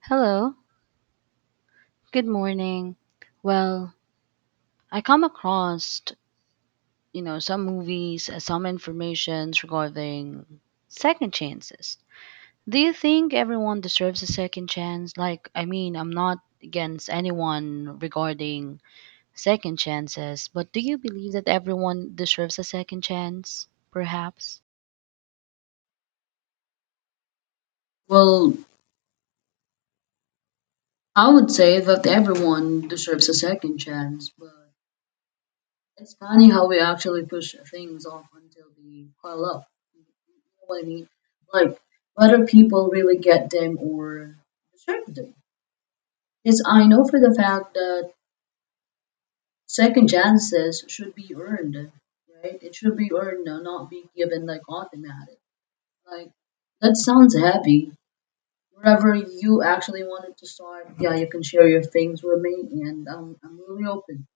Hello, good morning. Well, I come across, some movies, some informations regarding second chances. Do you think everyone deserves a second chance? Like, I mean, I'm not against anyone regarding second chances, but do you believe that everyone deserves a second chance, perhaps? Well, I would say that everyone deserves a second chance, but it's funny how we actually push things off until they pile up. You know what I mean? Like, whether people really get them or deserve them. Because I know for the fact that second chances should be earned, right? It should be earned, not be given like automatic. Like, that sounds heavy. Wherever you actually wanted to start, yeah, you can share your things with me, and I'm really open.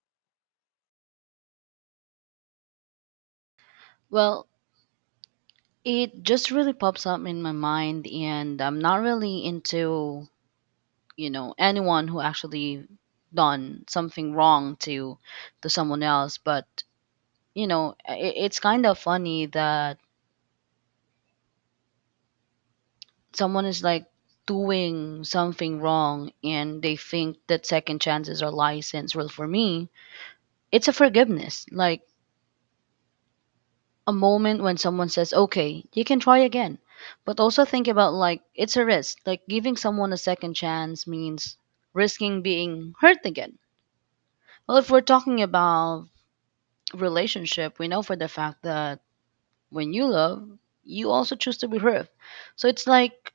Well, it just really pops up in my mind, and I'm not really into anyone who actually done something wrong to someone else but you know, it's kind of funny that someone is like doing something wrong and they think that second chances are license. Well, for me it's a forgiveness, like a moment when someone says okay, you can try again. But also think about like it's a risk, like giving someone a second chance means risking being hurt again. Well, if we're talking about relationship, we know for the fact that when you love, you also choose to be hurt. So it's like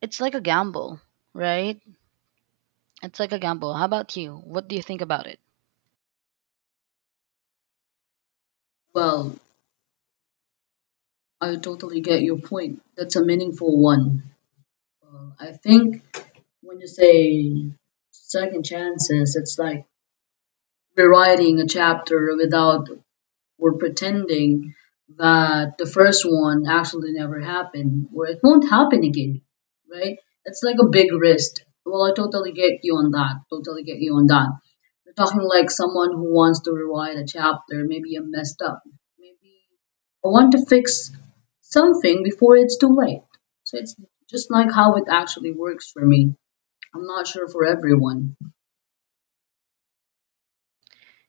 a gamble, right? It's like a gamble. How about you? What do you think about it? Well, I totally get your point. That's a meaningful one. I think when you say second chances, it's like rewriting a chapter without we're pretending that the first one actually never happened or it won't happen again, right? It's like a big risk. Well, I totally get you on that. Totally get you on that. You are talking like someone who wants to rewrite a chapter, maybe a messed up. Maybe I want to fix something before it's too late. So it's just like how it actually works for me. I'm not sure for everyone.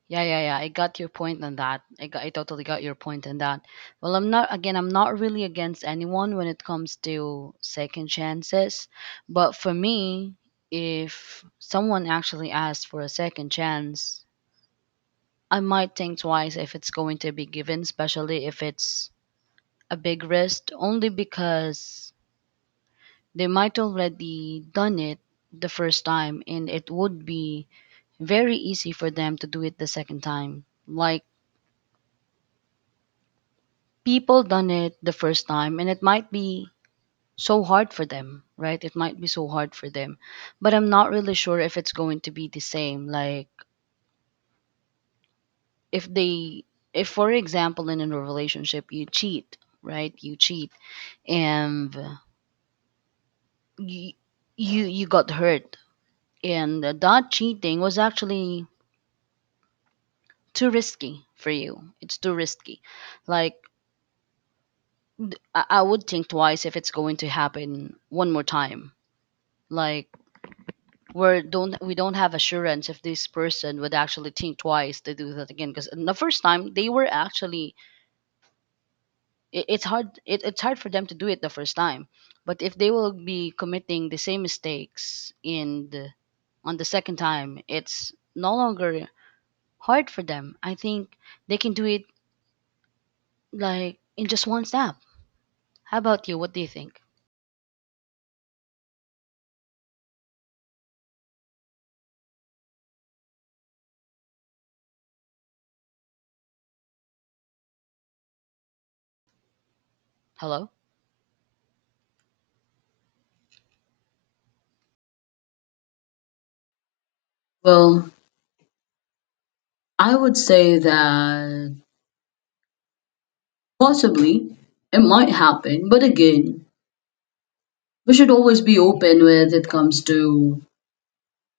Yeah, yeah, yeah, I got your point on that. I totally got your point on that. Well, I'm not again. I'm not really against anyone when it comes to second chances, but for me, if someone actually asks for a second chance, I might think twice if it's going to be given, especially if it's a big risk, only because they might already done it the first time and it would be very easy for them to do it the second time. Like, people done it the first time and it might be so hard for them, right? It might be so hard for them, but I'm not really sure if it's going to be the same. Like if they, if for example in a relationship you cheat, right? You cheat and you you got hurt, and that cheating was actually too risky for you. It's too risky. Like I would think twice if it's going to happen one more time. Like, we're don't we don't have assurance if this person would actually think twice to do that again, because the first time they were actually, it's hard for them to do it the first time. But if they will be committing the same mistakes on the second time, it's no longer hard for them. I think they can do it like in just one snap. How about you? What do you think? Hello? Well, I would say that possibly, it might happen, but again, we should always be open when it comes to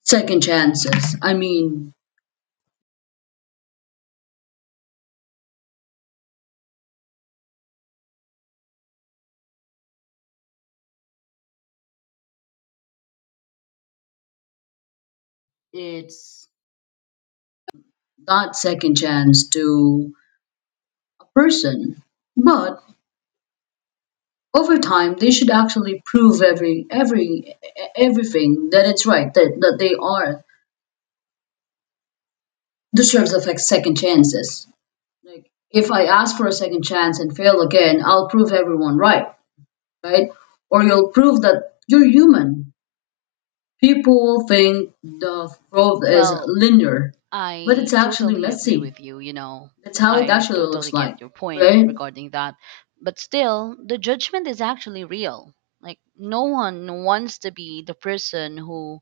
second chances. I mean, it's that second chance to a person, but over time they should actually prove everything that it's right that they are deserves of like second chances. Like if I ask for a second chance and fail again, I'll prove everyone right, right? Or you'll prove that you're human. People think the growth is Well, linear, but it's I actually totally agree messy. with you, you know. That's how it I actually totally looks get like, your point right? regarding that. But still, the judgment is actually real. Like, no one wants to be the person who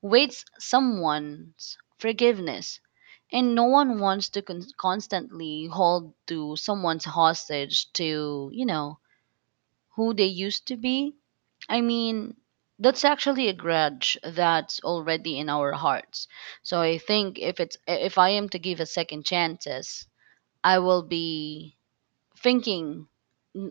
waits someone's forgiveness. And no one wants to constantly hold to someone's hostage to, you know, who they used to be. I mean, that's actually a grudge that's already in our hearts. So I think if it's, if I am to give a second chances, I will be thinking,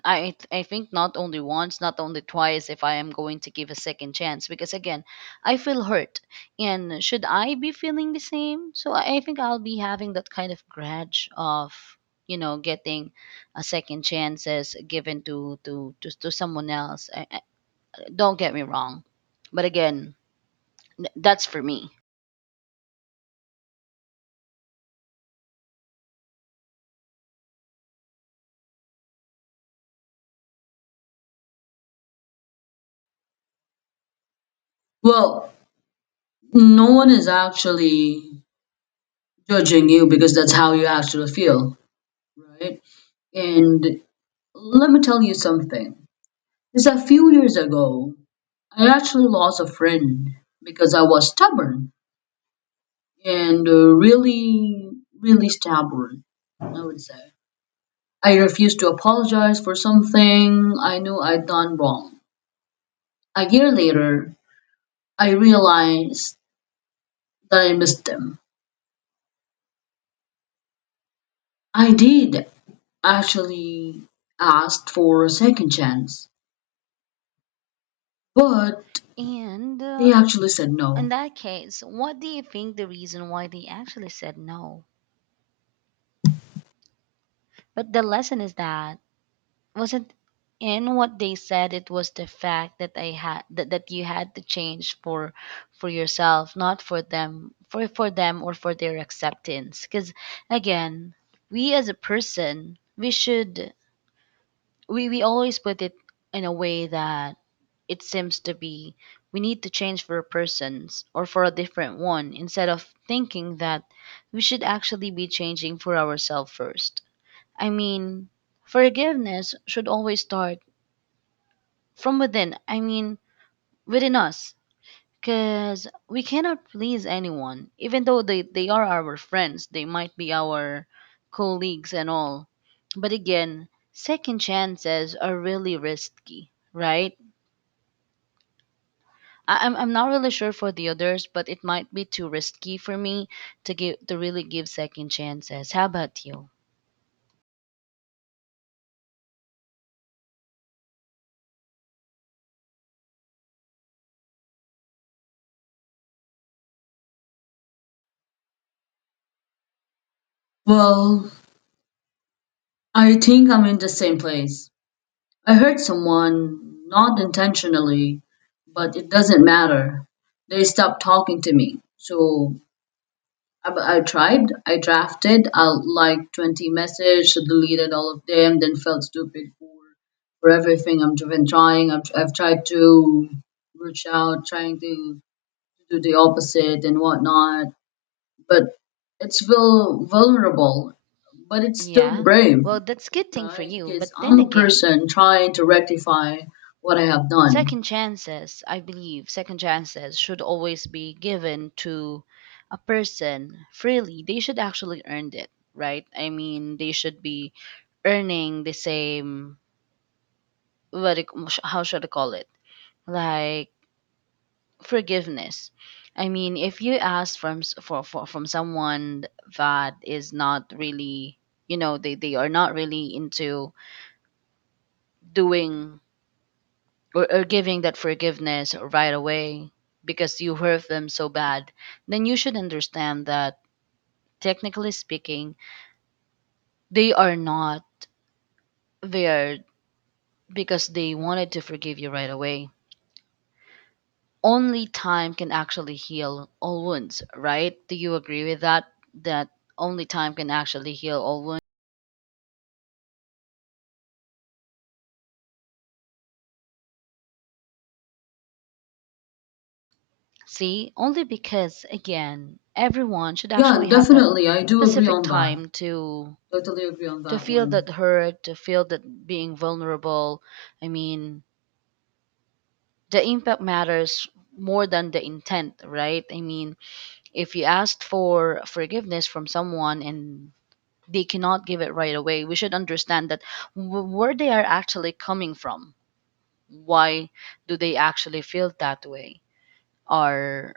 I think not only once, not only twice if I am going to give a second chance, because again, I feel hurt. And should I be feeling the same? So I think I'll be having that kind of grudge of getting a second chances given to to someone else. I, don't get me wrong, but again, that's for me. Well, no one is actually judging you because that's how you actually feel, right? And let me tell you something. Is a few years ago, I actually lost a friend because I was stubborn and really, really stubborn, I would say. I refused to apologize for something I knew I'd done wrong. A year later, I realized that I missed them. I did actually ask for a second chance, but And they actually said In no. that case, what do you think the reason why they actually said no? But the lesson is that wasn't in what they said. It was the fact that I had that, that you had to change for yourself, not for them, for them or for their acceptance. Because again, we as a person, we should, we always put it in a way that it seems to be we need to change for a person's or for a different one, instead of thinking that we should actually be changing for ourselves first. I mean, forgiveness should always start from within. I mean, within us. Because we cannot please anyone, even though they are our friends, they might be our colleagues and all. But again, second chances are really risky, right? I'm not really sure for the others, but it might be too risky for me to give, to really give second chances. How about you? Well, I think I'm in the same place. I hurt someone, not intentionally, but it doesn't matter. They stopped talking to me, so I tried. I drafted like 20 messages, deleted all of them, then felt stupid for everything I've been trying. I've tried to reach out, trying to do the opposite and whatnot. But it's vulnerable, but it's still Yeah. brave, Well, that's good thing for right? you, Because but then I'm a again, person trying to rectify what I have done. second chances, I believe second chances should always be given to a person freely. They should actually earn it, right? I mean, they should be earning the same what it, how should I call it? Like, forgiveness. I mean, if you ask for from someone that is not really, you know, they are not really into doing or giving that forgiveness right away because you hurt them so bad, then you should understand that technically speaking, they are not there because they wanted to forgive you right away. Only time can actually heal all wounds, right? Do you agree with that? That only time can actually heal all wounds? See, only because again, everyone should Yeah, actually have that definitely. I do agree specific on that. time to Totally agree on that feel that one. hurt, to feel that being vulnerable. I mean, the impact matters more than the intent, right? I mean, if you asked for forgiveness from someone and they cannot give it right away. We should understand that where they are actually coming from. Why do they actually feel that way? Or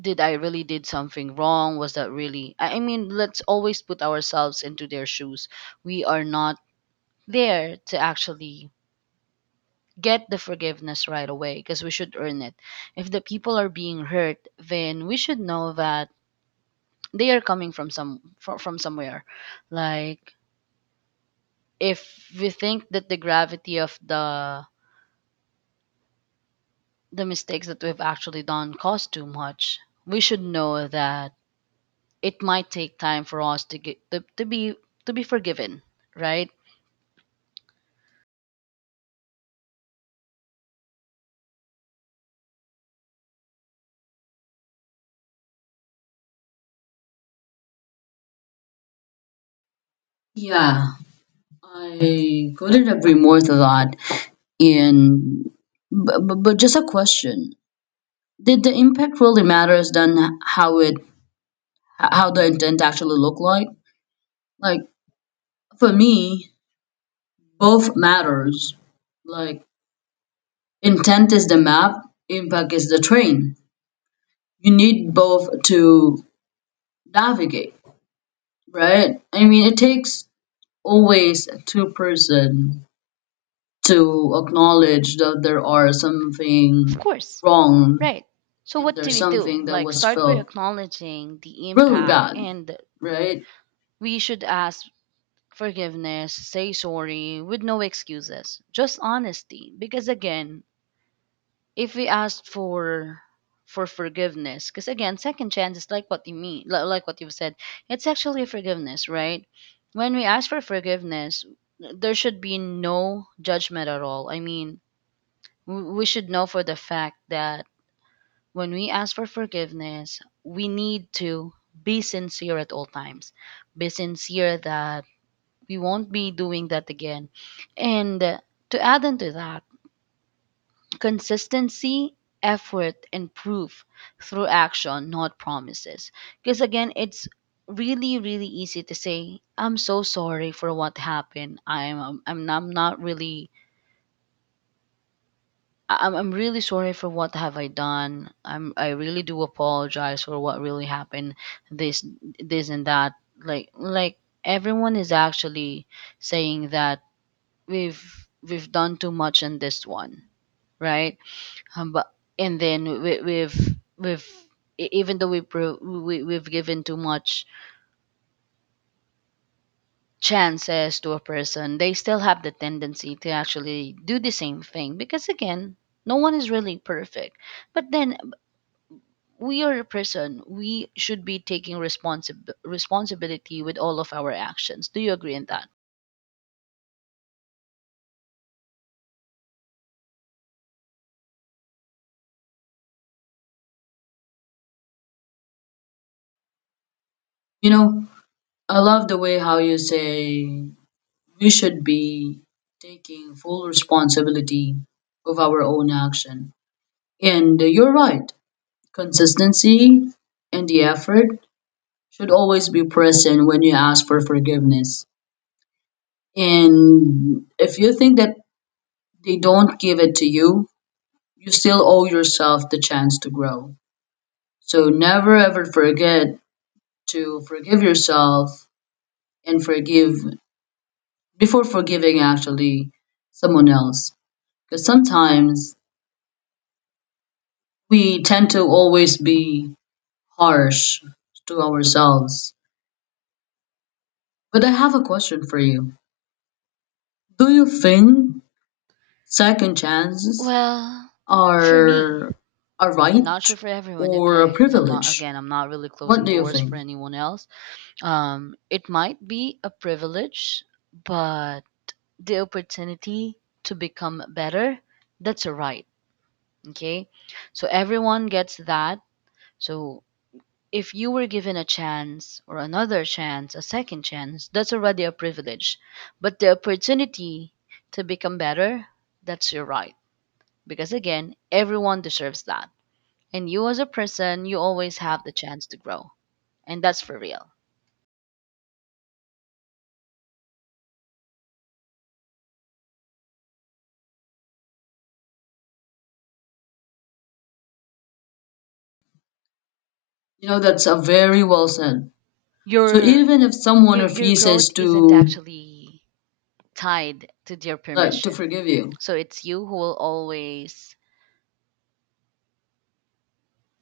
did I really did something wrong? Was that really? I mean, let's always put ourselves into their shoes. We are not there to actually get the forgiveness right away because we should earn it. If the people are being hurt, then we should know that they are coming from some from somewhere. Like if we think that the gravity of the mistakes that we've actually done cost too much, we should know that it might take time for us to get to be forgiven, right? Yeah. I couldn't agree more a lot, and but just a question: did the impact really matters than how the intent actually looked like? Like for me, both matters. Like intent is the map, impact is the train. You need both to navigate, right? I mean, it takes always two person to acknowledge that there are Of something course, wrong right. So and what do there's we do? something that Like, was start by felt acknowledging the really impact bad, and right? we should ask forgiveness, say sorry with no excuses, just honesty. Because again, if we asked for forgiveness, because again second chance is like what you mean, like what you've said, it's actually forgiveness, right? When we ask for forgiveness there should be no judgment at all. I mean, we should know for the fact that when we ask for forgiveness we need to be sincere at all times. Be sincere that we won't be doing that again, and to add into that, consistency, effort, and proof through action, not promises. Because again, it's really, really easy to say, "I'm so sorry for what happened. I'm not really, I'm really sorry for what have I done. I really do apologize for what really happened. This, this, and that." Like everyone is actually saying that we've, we've done too much in this one, right? But and then we've even though we, we've given too much chances to a person, they still have the tendency to actually do the same thing, because again, no one is really perfect. But then we are a person. We should be taking responsibility with all of our actions. Do you agree on that? You know, I love the way how you say we should be taking full responsibility of our own action. And you're right, consistency and the effort should always be present when you ask for forgiveness. And if you think that they don't give it to you, you still owe yourself the chance to grow. So never ever forget to forgive yourself and forgive before forgiving actually someone else. Because sometimes we tend to always be harsh to ourselves. But I have a question for you. Do you think second chances Well, for me, are a I'm not sure right for everyone, or a okay? Because I'm not, privilege? again, I'm not really What closing do you doors for think? anyone else. It might be a privilege, but the opportunity to become better, that's a right. Okay. So everyone gets that. So if you were given a chance or another chance, a second chance, that's already a privilege. But the opportunity to become better, that's your right. Because again, everyone deserves that. And you as a person, you always have the chance to grow. And that's for real. You know, that's a very well said. So Your even if someone refuses growth isn't to actually tied to their like to permission. forgive you, So it's you who will always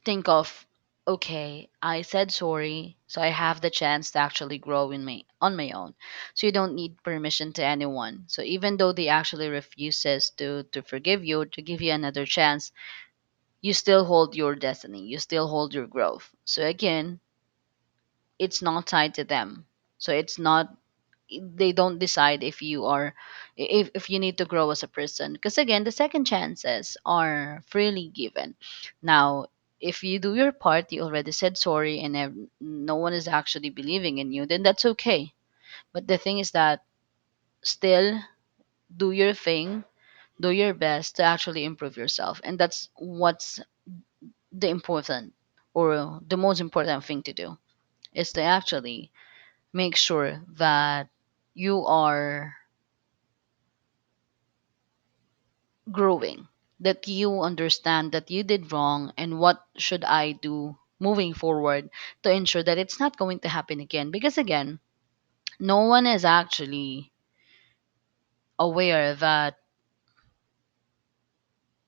think of, okay, I said sorry, so I have the chance to actually grow in my, on my own. So you don't need permission to anyone. So even though they actually refuses to forgive you, to give you another chance, you still hold your destiny. You still hold your growth. So again, it's not tied to them. So it's not they don't decide if you are if you need to grow as a person, because again the second chances are freely given now. If you do your part, you already said sorry and no one is actually believing in you, then that's okay. But the thing is that, still, do your thing, do your best to actually improve yourself. And that's what's the important or the most important thing to do is to actually make sure that you are growing, that you understand that you did wrong and what should I do moving forward to ensure that it's not going to happen again. Because again, no one is actually aware that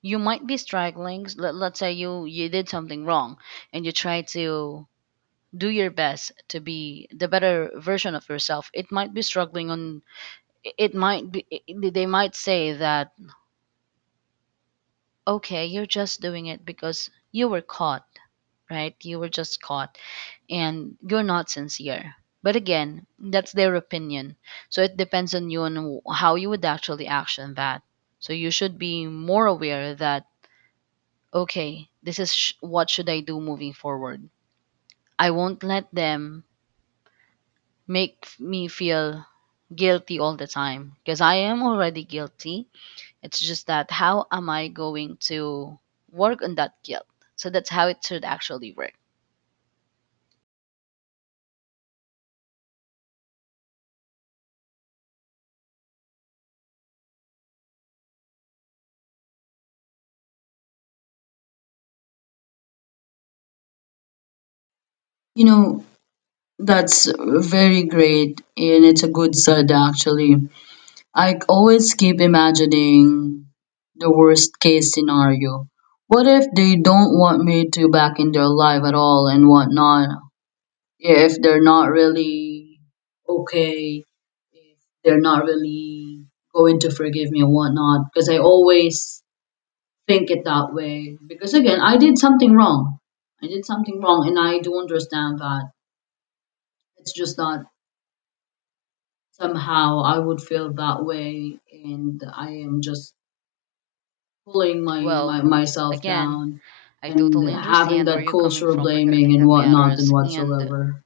you might be struggling. Let's say you did something wrong and you try to do your best to be the better version of yourself. It might be struggling on it. It might be they might say that, okay, you're just doing it because you were caught, right? You were just caught and you're not sincere. But again, that's their opinion. So it depends on you and how you would actually action that. So you should be more aware that, okay, this is what should I do moving forward. I won't let them make me feel guilty all the time because I am already guilty. It's just that how am I going to work on that guilt? So that's how it should actually work. you know, that's very great, and it's a good sad actually. I always keep imagining the worst case scenario. What if they don't want me to back in their life at all and whatnot? Yeah, if they're not really okay, they're not really going to forgive me and whatnot. Because I always think it that way. Because again, I did something wrong. I did something wrong, and I do understand that. It's just that somehow I would feel that way and I am just pulling my Well, myself again, down I and totally having understand where that you're coming cultural from regarding blaming and that whatnot and matters. And whatsoever.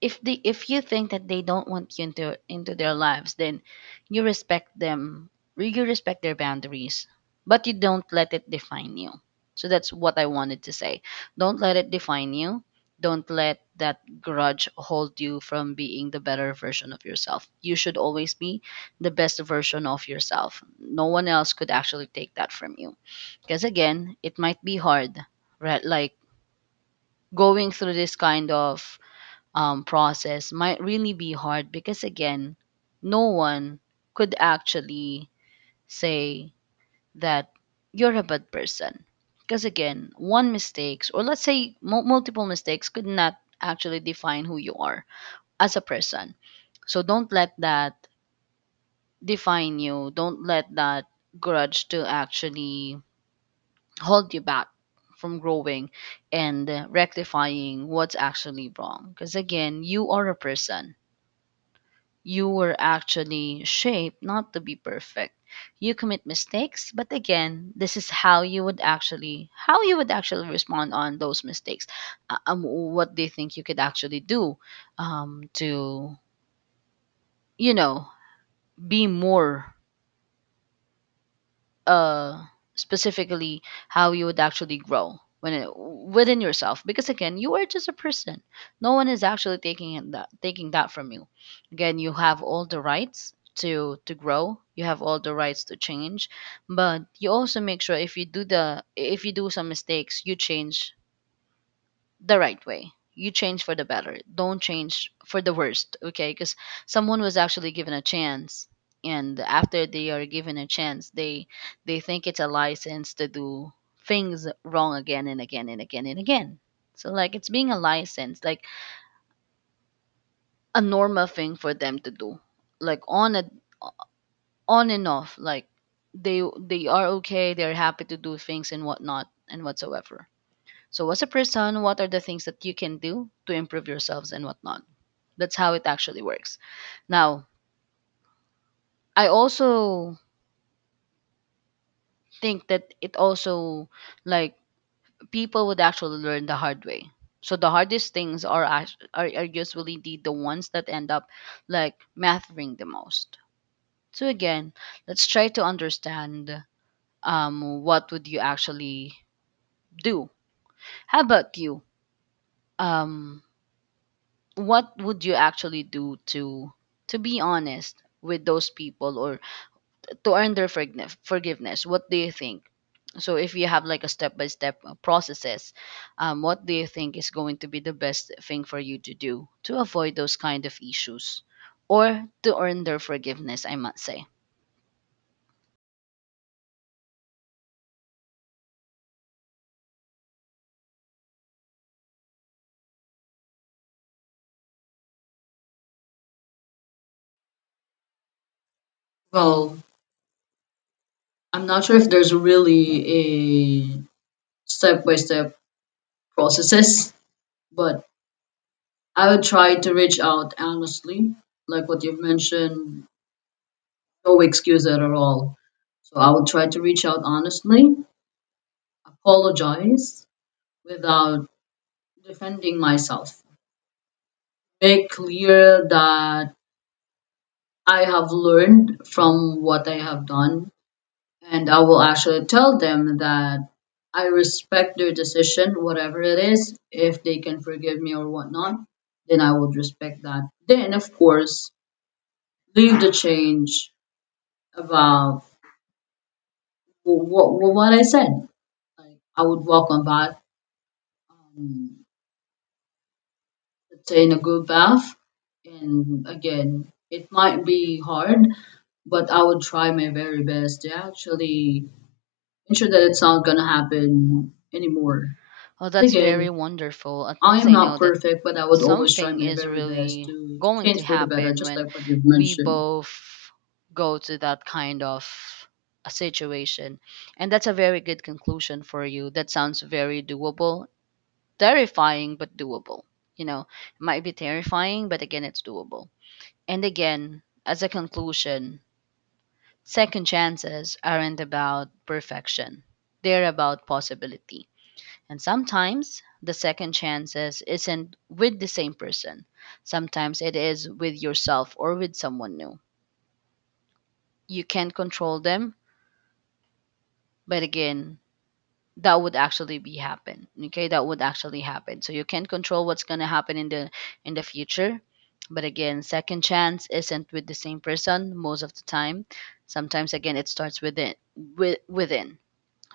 if they if you think that they don't want you into their lives, then you respect them. You respect their boundaries, but you don't let it define you. So that's what I wanted to say. Don't let it define you. Don't let that grudge hold you from being the better version of yourself. You should always be the best version of yourself. No one else could actually take that from you. Because again, it might be hard, right? Like going through this kind of process might really be hard because again no one could actually say that you're a bad person. Because again, one mistakes, or let's say multiple mistakes could not actually define who you are as a person. So don't let that define you, don't let that grudge to actually hold you back from growing and rectifying what's actually wrong. Because again, you are a person. You were actually shaped not to be perfect. You commit mistakes, but again, this is how you would actually respond on those mistakes. What do you think you could actually do to you know be more uh specifically, how you would actually grow within yourself? Because again, you are just a person. No one is actually taking that from you. Again, you have all the rights to grow, you have all the rights to change. But you also make sure, if you do the if you do some mistakes, you change the right way. You change for the better. Don't change for the worst, okay? Because someone was actually given a chance, and after they are given a chance, they think it's a license to do things wrong again and again and again and again. So like it's being a license, like a normal thing for them to do, like on a on and off, like they are okay, they're happy to do things and whatnot and whatsoever. So, as a person, what are the things that you can do to improve yourselves and whatnot? That's how it actually works. Now, I also think that it also, like, people would actually learn the hard way. So the hardest things are usually the ones that end up like mattering the most. So again, let's try to understand what would you actually do? How about you? Um what would you actually do to be honest with those people, or to earn their forgiveness? What do you think? So if you have like a step by step processes, what do you think is going to be the best thing for you to do to avoid those kind of issues, or to earn their forgiveness, I must say? Well, I'm not sure if there's really a step by step processes, but I would try to reach out honestly, like what you've mentioned, no excuse at all. So I would try to reach out honestly, apologize without defending myself make clear that I have learned from what I have done. And I will actually tell them that I respect their decision, whatever it is. If they can forgive me or whatnot, then I would respect that. Then, of course, leave the change about what I said. Like, I would walk on back, um, let's say in a good path. And again, it might be hard but I would try my very best to actually ensure that it's not gonna happen anymore. Oh, 'Cause that's very again, wonderful. At I least am I not know that perfect, but I would always try something my is very best really to going to change for the better, happen just when like what you've we mentioned. both go to that kind of a situation. And that's a very good conclusion for you. That sounds very doable. Terrifying, but doable. You know, it might be terrifying, but again, it's doable. And again, as a conclusion, second chances aren't about perfection, they're about possibility. And sometimes the second chances isn't with the same person, sometimes it is with yourself or with someone new. You can't control them, but again, that would actually be happen, okay, that would actually happen. So you can't control what's going to happen in the future. But again, second chance isn't with the same person most of the time. Sometimes, again, it starts within within.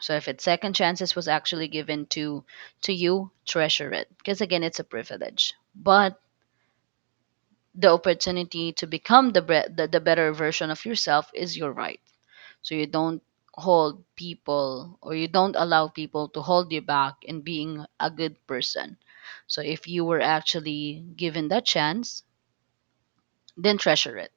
So if it's second chances was actually given to you, treasure it, because again it's a privilege. But the opportunity to become the better version of yourself is your right. So you don't hold people, or you don't allow people to hold you back in being a good person. So if you were actually given that chance, then treasure it,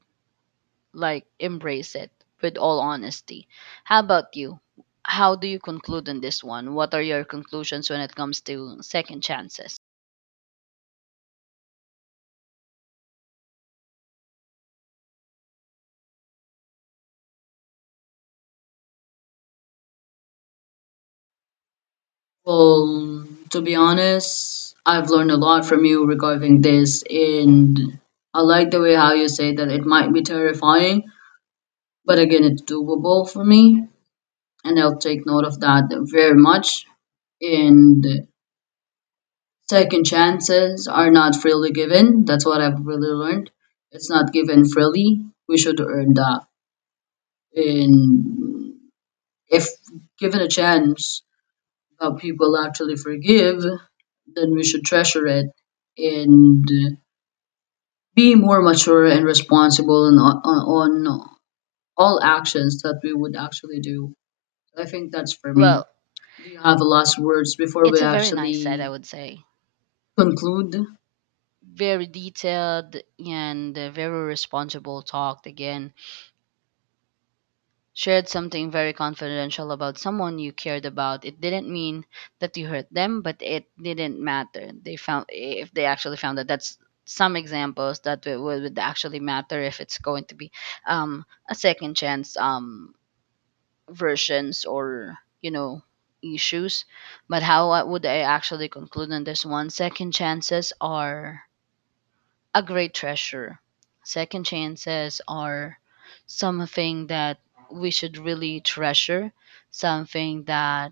like embrace it with all honesty. How about you? How do you conclude on this one? What are your conclusions when it comes to second chances? Well, to be honest, I've learned a lot from you regarding this, and I like the way how you say that it might be terrifying, but again, it's doable for me, and I'll take note of that very much. And second chances are not freely given. That's what I've really learned. It's not given freely. We should earn that. And if given a chance that people actually forgive, then we should treasure it and be more mature and responsible on, on all actions that we would actually do. I think that's for me. Well, Do you have last words before it's we a very nice set, I actually would say. conclude? Very detailed and a very responsible talk. Again, shared something very confidential about someone you cared about, it didn't mean that you hurt them, but it didn't matter. They found, if they actually found that, that's some examples that it would actually matter if it's going to be a second chance, versions, or you know, issues. But how would I actually conclude on this one? Second chances are a great treasure. Second chances are something that we should really treasure, something that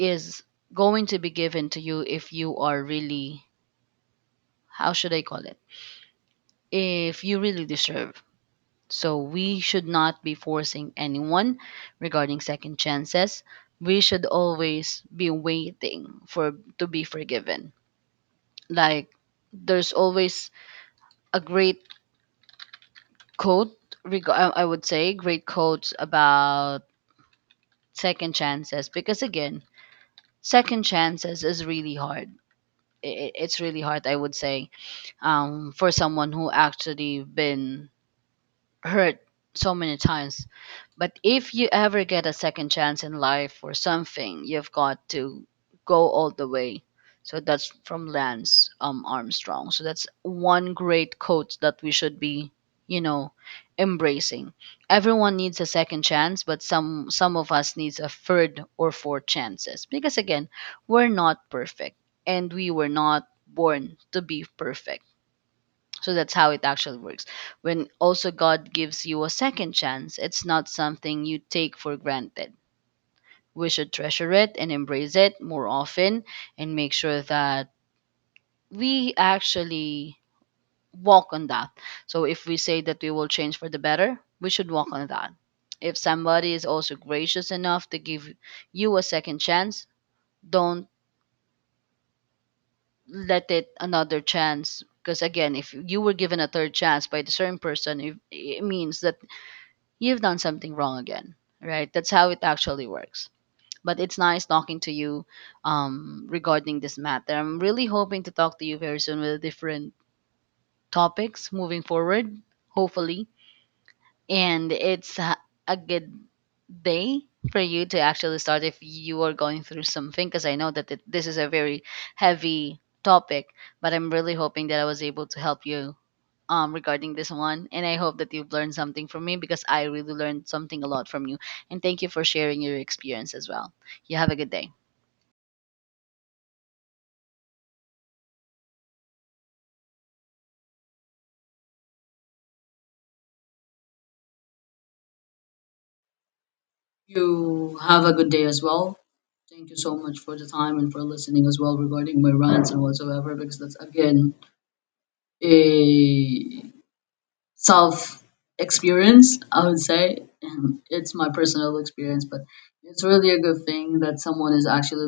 is going to be given to you if you are really, how should I call it? If you really deserve. So we should not be forcing anyone regarding second chances. We should always be waiting for to be forgiven. Like, there's always a great quote I would say great quotes about second chances, because again second chances is really hard. It's really hard, I would say, for someone who actually been hurt so many times. But if you ever get a second chance in life or something, you've got to go all the way. So that's from Lance Armstrong. So that's one great quote that we should be, you know, embracing. Everyone needs a second chance, but some of us needs a third or fourth chances, because again, we're not perfect and we were not born to be perfect. So that's how it actually works. When also God gives you a second chance, it's not something you take for granted. We should treasure it and embrace it more often, and make sure that we actually walk on that. So if we say that we will change for the better, we should walk on that. If somebody is also gracious enough to give you a second chance, don't let it another chance. Because again, if you were given a third chance by the certain person, it means that you've done something wrong again, right? That's how it actually works. But it's nice talking to you regarding this matter. I'm really hoping to talk to you very soon with different topics moving forward, hopefully. And it's a good day for you to actually start if you are going through something, because I know that this is a very heavy topic, but I'm really hoping that I was able to help you regarding this one. And I hope that you've learned something from me, because I really learned something a lot from you. And thank you for sharing your experience as well. You have a good day. You have a good day as well. Thank you so much for the time and for listening as well regarding my rants and whatsoever, because that's again a self experience, I would say. And it's my personal experience, but it's really a good thing that someone is actually